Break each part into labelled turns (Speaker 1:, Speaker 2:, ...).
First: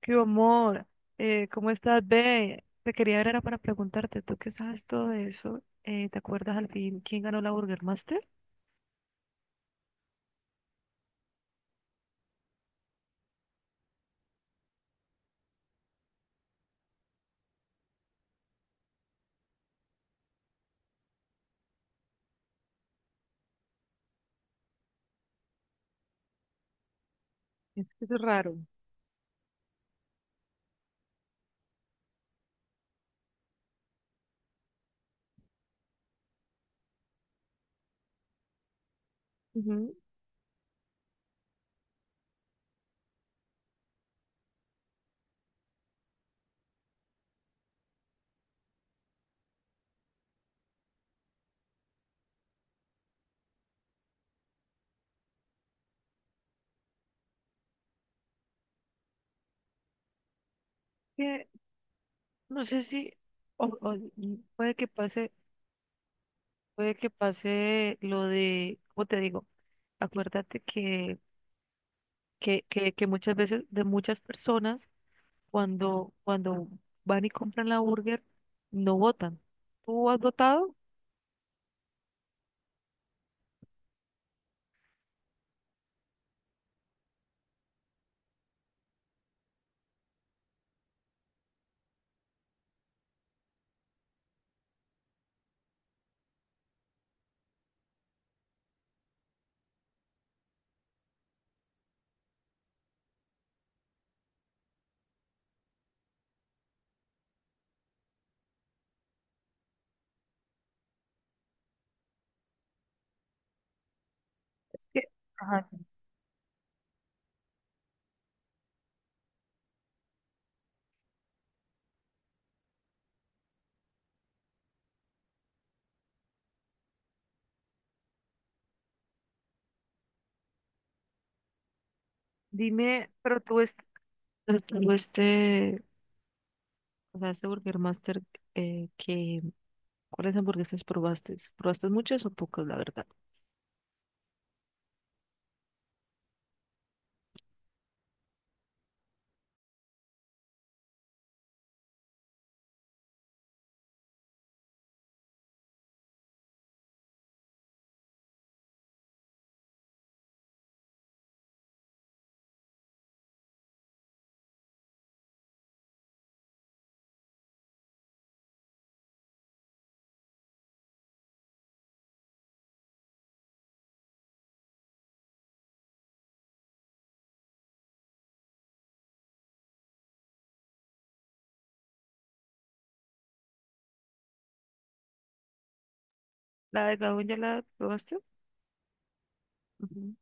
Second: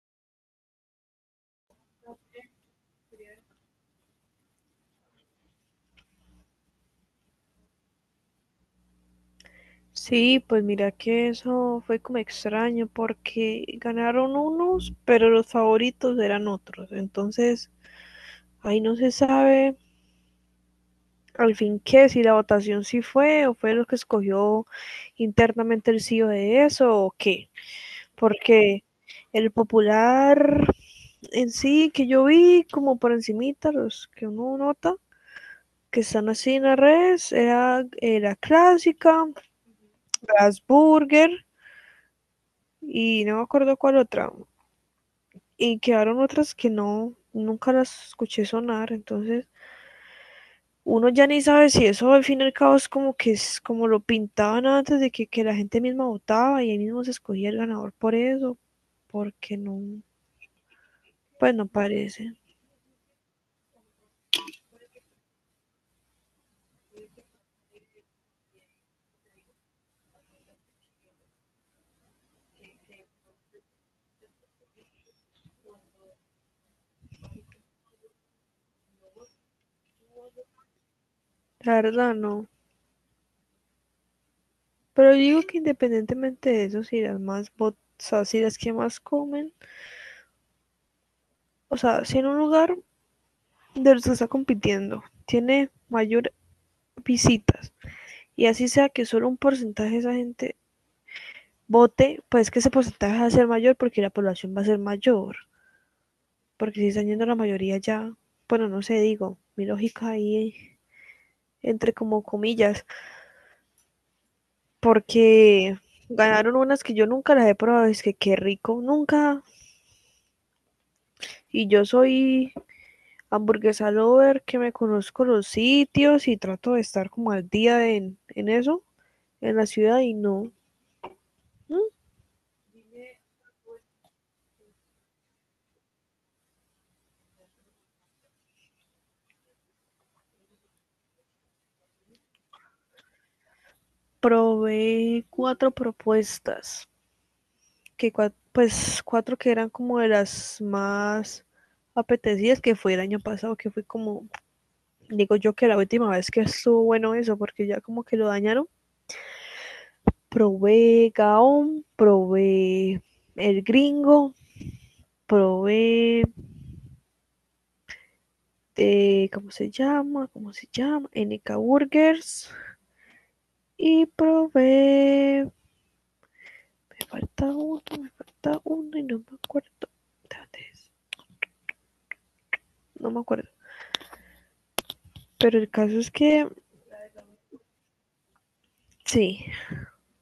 Speaker 1: Qué amor, ¿cómo estás, ve? Te quería ver, era para preguntarte, tú que sabes todo eso, ¿te acuerdas al fin quién ganó la Burger Master?
Speaker 2: Sí, pues mira que eso fue como extraño porque ganaron unos, pero los favoritos eran otros. Entonces, ahí no se sabe al fin qué, si la votación sí fue o fue los que escogió internamente el CEO de eso o qué.
Speaker 1: Es que eso es raro.
Speaker 2: Porque el popular en sí que yo vi como por encimita, los que uno nota, que están así en las redes, era la clásica,
Speaker 1: Ujú.
Speaker 2: las burger y no me acuerdo cuál otra. Y quedaron otras que no, nunca las escuché sonar. Entonces uno ya ni sabe si eso al fin y al cabo es como que es como lo pintaban antes de que, la gente misma votaba y ahí mismo se escogía el ganador por eso, porque no,
Speaker 1: Que
Speaker 2: pues no parece,
Speaker 1: no sé si, y puede que pase lo de, ¿cómo te digo? Acuérdate que muchas veces de muchas personas, cuando van y compran la burger, no votan. ¿Tú has votado?
Speaker 2: la verdad no. Pero yo digo que independientemente de eso, si las más votadas, o sea, si las que más comen, o sea, si en un lugar de los que está compitiendo tiene mayor visitas y así sea que solo un porcentaje de esa gente vote, pues que ese porcentaje va a ser mayor porque la población va a ser mayor. Porque si están yendo la mayoría ya, bueno, no sé, digo, mi lógica ahí entre como comillas, porque ganaron unas que yo nunca las he probado, es que qué rico, nunca. Y yo soy hamburguesa lover, que me conozco los sitios y trato de estar como al día en eso, en la ciudad y no. ¿Mm?
Speaker 1: Dime, pero tú, o sea, este Burger Master, eh, que, ¿cuáles hamburguesas probaste? ¿Probaste muchas o pocas, la verdad?
Speaker 2: Probé cuatro propuestas que pues cuatro que eran como de las más apetecidas que fue el año pasado, que fue como, digo yo que la última vez que estuvo bueno eso, porque ya como que lo dañaron. Probé Gaon, probé el gringo, probé, ¿cómo se llama? ¿Cómo se llama? N K Burgers. Y probé, me falta uno y no me acuerdo. ¿Dónde es? No me acuerdo. Pero el caso es que,
Speaker 1: ¿La de Gabón ya la probaste?
Speaker 2: sí,
Speaker 1: Ujú.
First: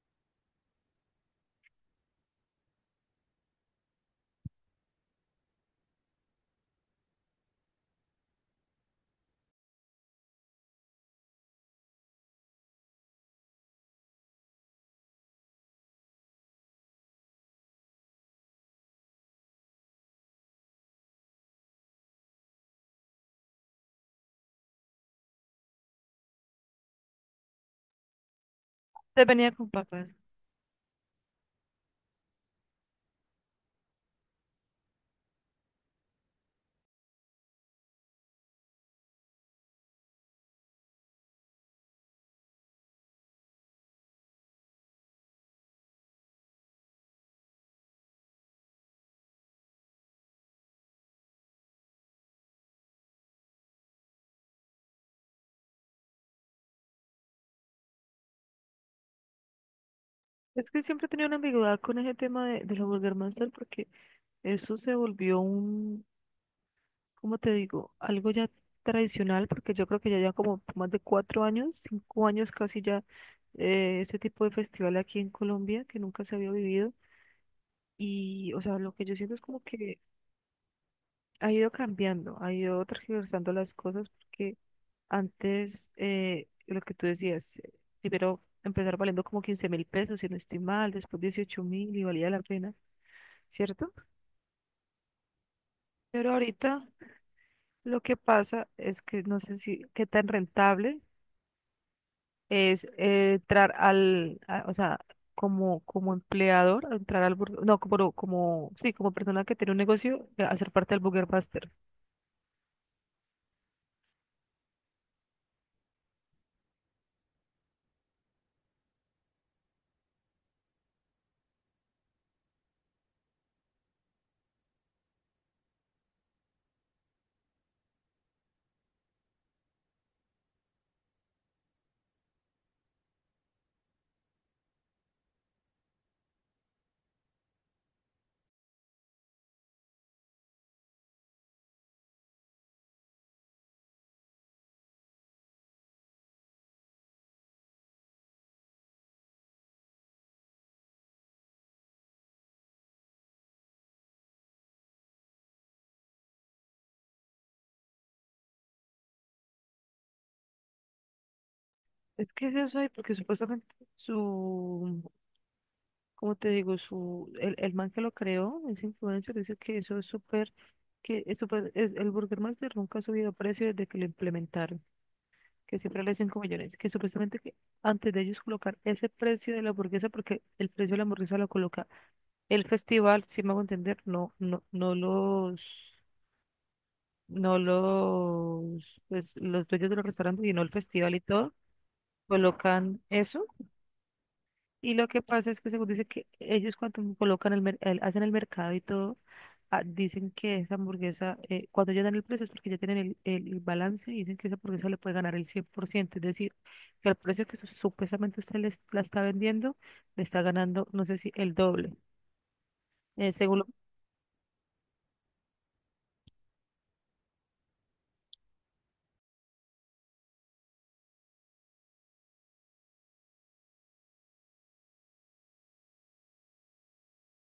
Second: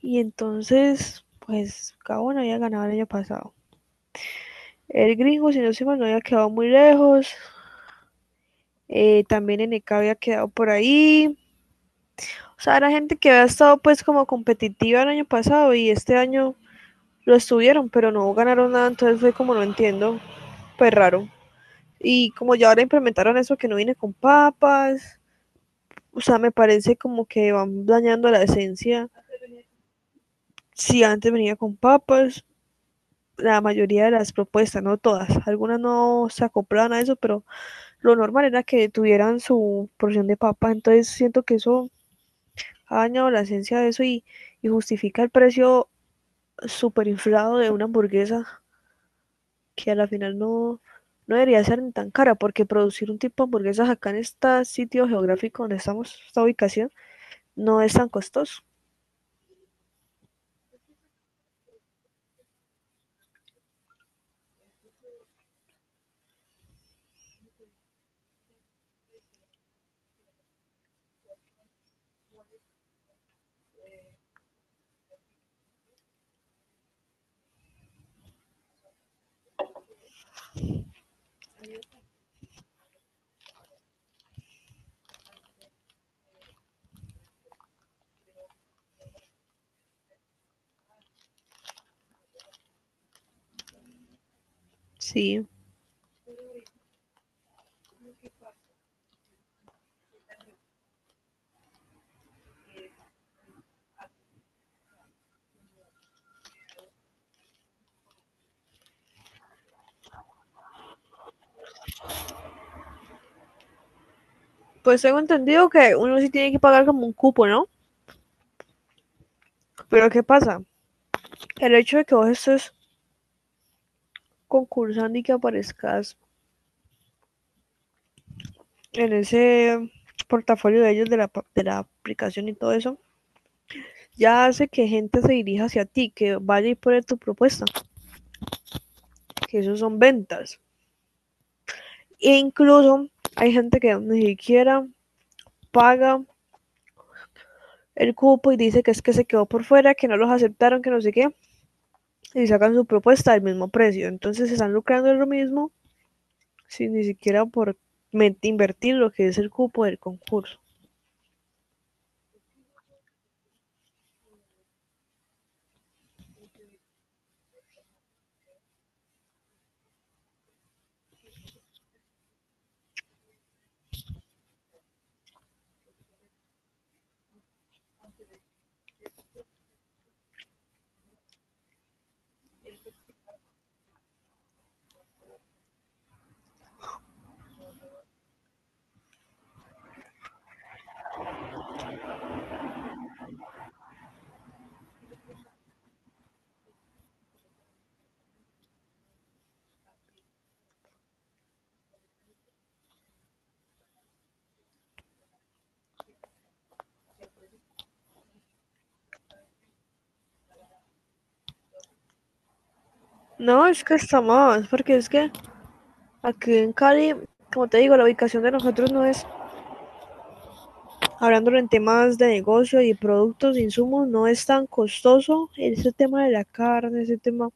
Speaker 2: y entonces, pues Gabón había ganado el año pasado. El gringo, si no se mal, no había quedado muy lejos. También Eneca había quedado por ahí. O sea, era gente que había estado pues como competitiva el año pasado y este año lo estuvieron, pero no ganaron nada, entonces fue como no entiendo, pues raro. Y como ya ahora implementaron eso que no viene con papas, o sea, me parece como que van dañando la esencia.
Speaker 1: Te venía con papas.
Speaker 2: Si antes venía con papas, la mayoría de las propuestas, no todas. Algunas no se acoplaban a eso, pero lo normal era que tuvieran su porción de papa. Entonces siento que eso ha dañado la esencia de eso y justifica el precio súper inflado de una hamburguesa que a la final no, no debería ser ni tan cara, porque producir un tipo de hamburguesas acá en este sitio geográfico donde estamos, esta ubicación, no es tan costoso.
Speaker 1: Es que siempre he tenido una ambigüedad con ese tema de la Burger Master, porque eso se volvió, un como te digo, algo ya tradicional, porque yo creo que ya lleva como más de 4 años, 5 años casi ya, este tipo de festival aquí en Colombia que nunca se había vivido. Y, o sea, lo que yo siento es como que ha ido cambiando, ha ido tergiversando las cosas, porque antes, lo que tú decías, primero empezar valiendo como 15.000 pesos, si no estoy mal, después 18.000, y valía la pena, ¿cierto?
Speaker 2: Sí.
Speaker 1: Pero ahorita lo que pasa es que no sé si qué tan rentable es, entrar o sea, como empleador, entrar al burger, no, sí, como persona que tiene un negocio, hacer parte del Burger Master.
Speaker 2: Pues tengo entendido que uno sí tiene que pagar como un cupo, ¿no? Pero ¿qué pasa? El hecho de que vos estés concursando y que aparezcas en ese portafolio de ellos de la aplicación y todo eso, ya hace que gente se dirija hacia ti, que vaya y pone tu propuesta, que eso son ventas. E incluso hay gente que ni siquiera paga el cupo y dice que es que se quedó por fuera, que no los aceptaron, que no sé qué, y sacan su propuesta al mismo precio. Entonces se están lucrando de lo mismo sin ni siquiera por invertir lo que es el cupo del concurso.
Speaker 1: Es que es eso, y porque supuestamente su, como te digo, su, el man que lo creó, ese influencer, dice que eso es súper, que es súper, el Burger Master nunca ha subido precio desde que lo implementaron, que siempre le hacen 5 millones, que supuestamente, que antes de ellos colocar ese precio de la hamburguesa, porque el precio de la hamburguesa lo coloca el festival, si me hago entender, no, no, no los, pues, los dueños de los restaurantes, sino el festival y todo, colocan eso. Y lo que pasa es que, según dice, que ellos cuando colocan hacen el mercado y todo, dicen que esa hamburguesa, cuando ya dan el precio, es porque ya tienen el balance, y dicen que esa hamburguesa le puede ganar el 100%. Es decir, que al precio que supuestamente usted les, la está vendiendo, le está ganando, no sé si el doble. Eh, según
Speaker 2: No,
Speaker 1: lo-
Speaker 2: es que está más, porque es que aquí en Cali, como te digo, la ubicación de nosotros no es, hablándolo en temas de negocio y productos, insumos, no es tan costoso. Ese tema de la carne, ese tema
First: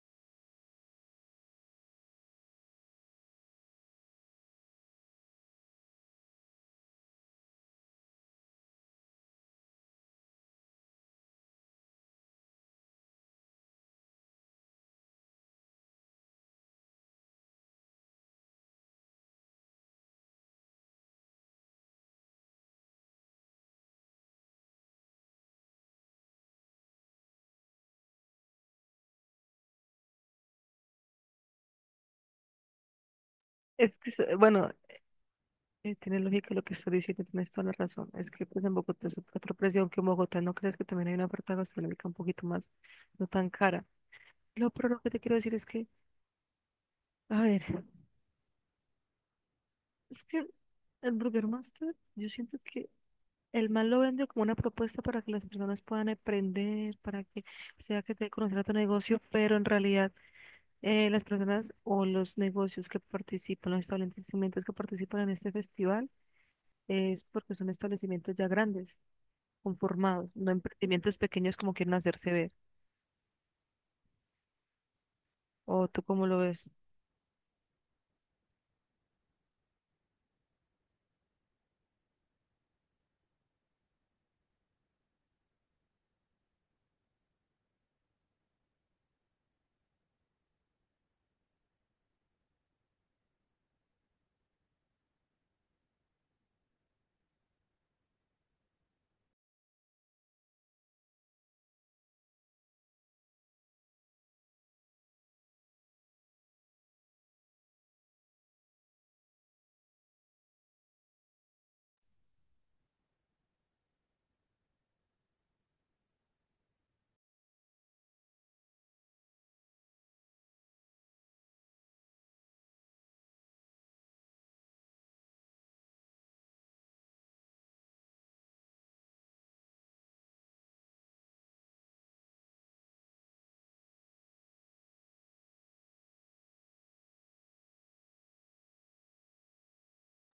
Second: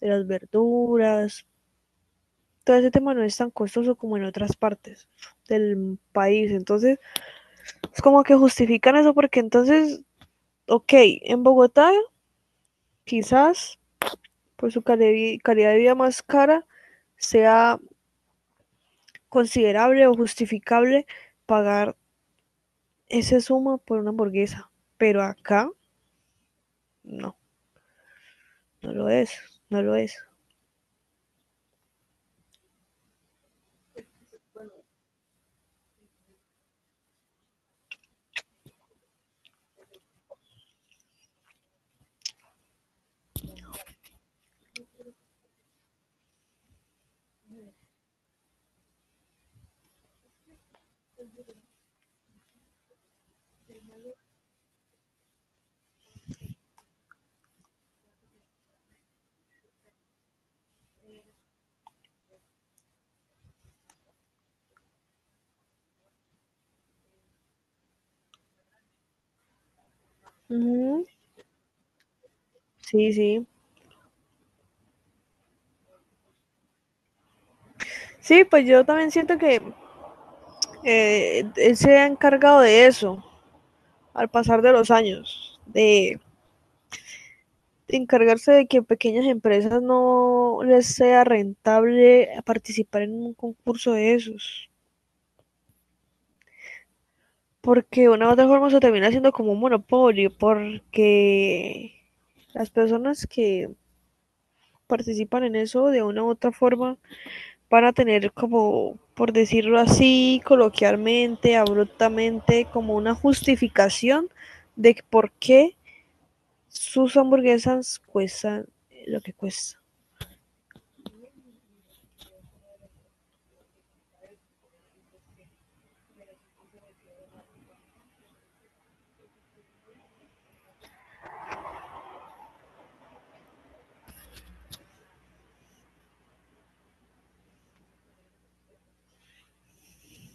Speaker 2: de las verduras, todo ese tema no es tan costoso como en otras partes del país. Entonces, es como que justifican eso porque entonces, ok, en Bogotá quizás por su calidad de vida más cara sea considerable o justificable pagar ese suma por una hamburguesa, pero acá no, no lo es, no lo es.
Speaker 1: es que, bueno, tiene lógica lo que estoy diciendo, tienes toda la razón. Es que, pues, en Bogotá es otra presión que en Bogotá. ¿No crees que también hay una oferta gastronómica un poquito más, no tan cara? Lo pero lo que te quiero decir es que, a ver, es que el Burger Master, yo siento que el man lo vende como una propuesta para que las personas puedan aprender, para que sea que te conocer a tu negocio, pero en realidad, las personas o los negocios que participan, los establecimientos que participan en este festival, es porque son establecimientos ya grandes, conformados, no
Speaker 2: Ujú.
Speaker 1: emprendimientos pequeños como quieren hacerse ver.
Speaker 2: Sí, sí.
Speaker 1: ¿O tú cómo lo ves?
Speaker 2: Sí, pues yo también siento que él se ha encargado de eso al pasar de los años, de encargarse de que pequeñas empresas no les sea rentable participar en un concurso de esos, porque de una u otra forma se termina haciendo como un monopolio, porque las personas que participan en eso de una u otra forma van a tener como, por decirlo así, coloquialmente, abruptamente, como una justificación de por qué sus hamburguesas cuestan lo que cuesta.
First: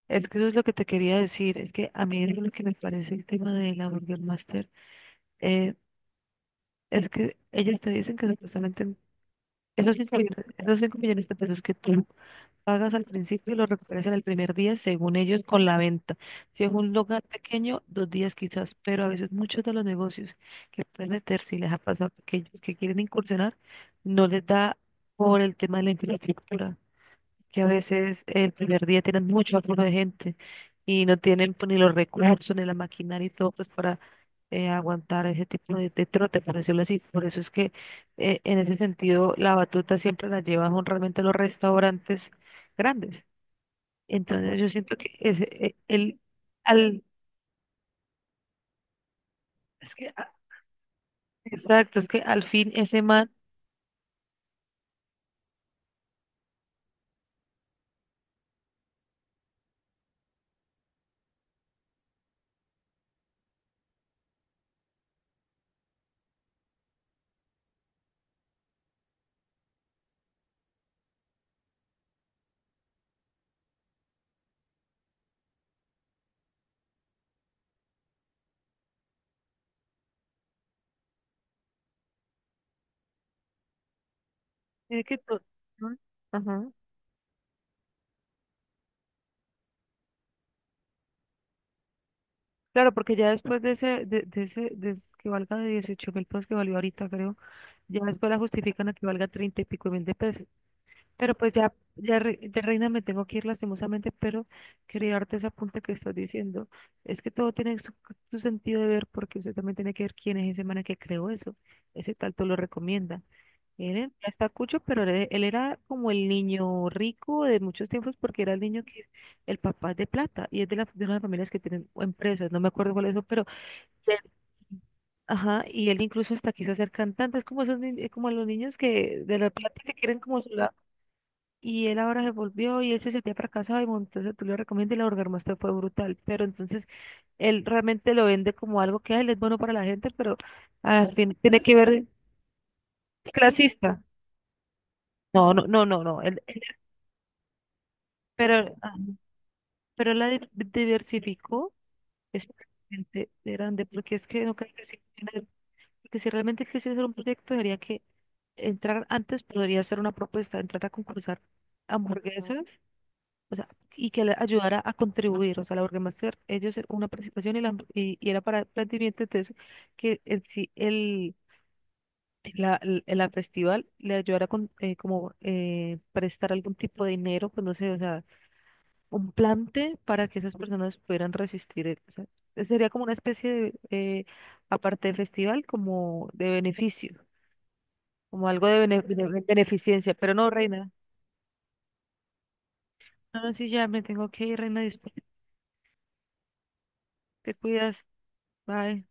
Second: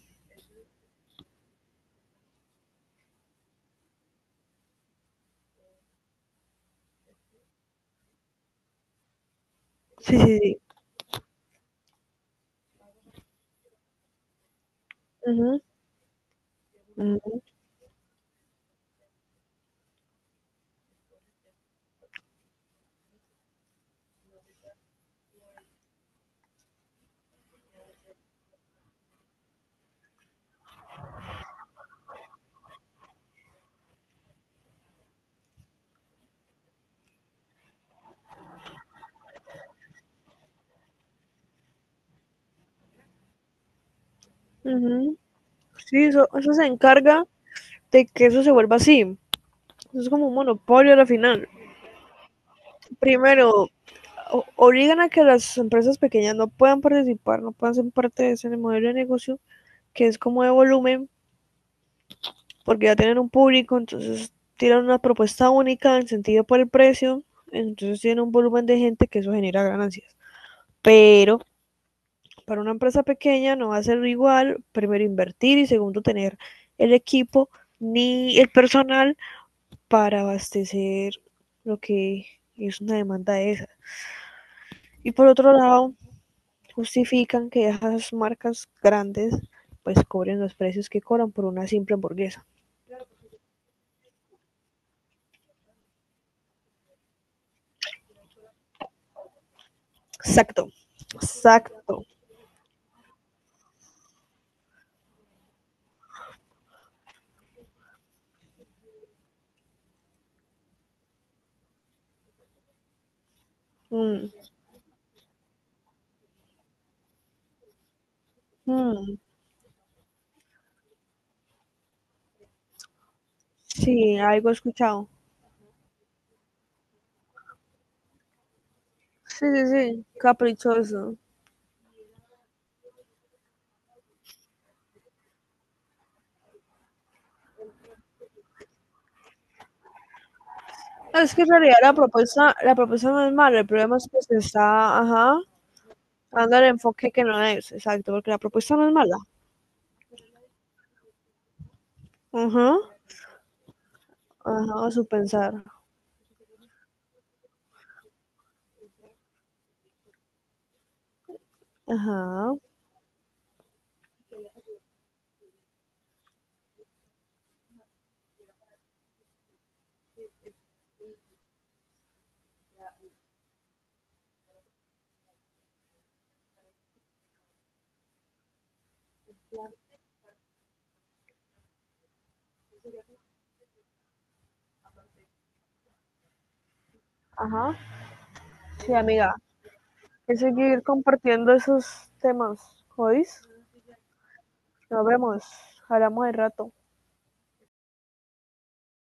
Speaker 1: Es que eso es lo que te quería decir, es que a mí es lo que me parece el tema de la Burger Master. eh, es que ellos te dicen que supuestamente esos 5
Speaker 2: Sí, sí,
Speaker 1: millones,
Speaker 2: sí.
Speaker 1: esos 5 millones de pesos que tú pagas al principio, y los recuperas en el primer día, según ellos,
Speaker 2: Ujú,
Speaker 1: con la venta. Si es un lugar
Speaker 2: ujú,
Speaker 1: pequeño, 2 días quizás, pero a veces muchos de los negocios que pueden meterse, y les ha pasado a aquellos que quieren incursionar, no les da por el tema de la infraestructura, que a veces el primer día tienen mucho aflujo de gente y no tienen, pues, ni los recursos, ni la maquinaria y todo, pues, para, aguantar ese tipo de trote, por decirlo así. Por eso es que, en ese sentido, la batuta siempre la llevan son realmente los restaurantes grandes. Entonces yo siento que
Speaker 2: ujú. Sí, eso se
Speaker 1: al,
Speaker 2: encarga de que eso se vuelva así.
Speaker 1: es
Speaker 2: Eso es
Speaker 1: que,
Speaker 2: como un monopolio a la final.
Speaker 1: exacto, es que al fin ese man
Speaker 2: Primero, obligan a que las empresas pequeñas no puedan participar, no puedan ser parte de ese modelo de negocio que es como de volumen porque ya tienen un público, entonces tiran una propuesta única en sentido por el precio, entonces tienen un volumen de gente que eso genera ganancias. Pero para una empresa pequeña no va a ser igual, primero invertir y segundo tener el equipo ni el personal para abastecer lo que es una demanda de esa.
Speaker 1: tiene
Speaker 2: Y
Speaker 1: que...
Speaker 2: por
Speaker 1: to-
Speaker 2: otro lado,
Speaker 1: ¿no? Ajá.
Speaker 2: justifican que esas marcas grandes pues cobren los precios que cobran por una simple hamburguesa.
Speaker 1: Claro, porque ya después de ese, que valga de 18.000 pesos, que valió ahorita, creo. Ya después la justifican a que valga 30 y pico mil de pesos.
Speaker 2: Exacto,
Speaker 1: Pero, pues,
Speaker 2: exacto.
Speaker 1: ya, Reina, me tengo que ir lastimosamente, pero quería darte esa punta que estás diciendo. Es que todo tiene su sentido de ver, porque usted también tiene que ver quién es ese man que creó eso, ese tanto lo recomienda. Él ya está
Speaker 2: Mm.
Speaker 1: cucho, pero él era como el niño rico de muchos tiempos, porque era el niño que
Speaker 2: Mm,
Speaker 1: el papá es de plata, y es de una de las familias que tienen empresas. No me acuerdo cuál es eso, pero.
Speaker 2: sí, algo he escuchado.
Speaker 1: Ajá, y él incluso hasta quiso ser cantante, es como esos como los niños que de
Speaker 2: Sí,
Speaker 1: la
Speaker 2: sí,
Speaker 1: plata que
Speaker 2: sí,
Speaker 1: quieren como su lado.
Speaker 2: caprichoso.
Speaker 1: Y él ahora se volvió, y él se sentía fracasado, y bueno, entonces tú le recomiendas, y la orgasmuestra fue brutal. Pero entonces, él realmente lo vende como algo que él es bueno para la gente, pero al
Speaker 2: No, es
Speaker 1: fin
Speaker 2: que en
Speaker 1: tiene que
Speaker 2: realidad
Speaker 1: ver,
Speaker 2: la propuesta no
Speaker 1: es
Speaker 2: es mala, el problema
Speaker 1: clasista.
Speaker 2: es que se está, ajá,
Speaker 1: No, no, no, no, no.
Speaker 2: dando el enfoque que no es, exacto, porque la
Speaker 1: Pero,
Speaker 2: propuesta no es mala.
Speaker 1: pero él diversificó, es
Speaker 2: Ajá,
Speaker 1: realmente grande, porque es que no creo que
Speaker 2: ajá,
Speaker 1: sí.
Speaker 2: su pensar.
Speaker 1: Porque si realmente quisiera hacer un proyecto, debería que entrar antes, podría hacer una propuesta, entrar a concursar
Speaker 2: Ajá,
Speaker 1: hamburguesas, o sea, y que le ayudara a contribuir. O sea, la Burgermaster, ellos era una participación, y y era para el planteamiento. Entonces, que en sí el festival le ayudara con, como prestar algún tipo de dinero, pues no sé, o sea, un plante para que esas personas pudieran resistir, o sea, sería como una especie de, aparte de festival, como de beneficio,
Speaker 2: ajá.
Speaker 1: como algo de
Speaker 2: Sí,
Speaker 1: bene-
Speaker 2: amiga,
Speaker 1: bene-
Speaker 2: hay
Speaker 1: beneficencia. Pero
Speaker 2: que
Speaker 1: no,
Speaker 2: seguir
Speaker 1: reina.
Speaker 2: compartiendo esos temas, ¿oís?
Speaker 1: No, no, sí, ya me tengo que ir, reina.
Speaker 2: Nos
Speaker 1: Disculpe,
Speaker 2: vemos, hablamos de rato.
Speaker 1: te cuidas. Bye.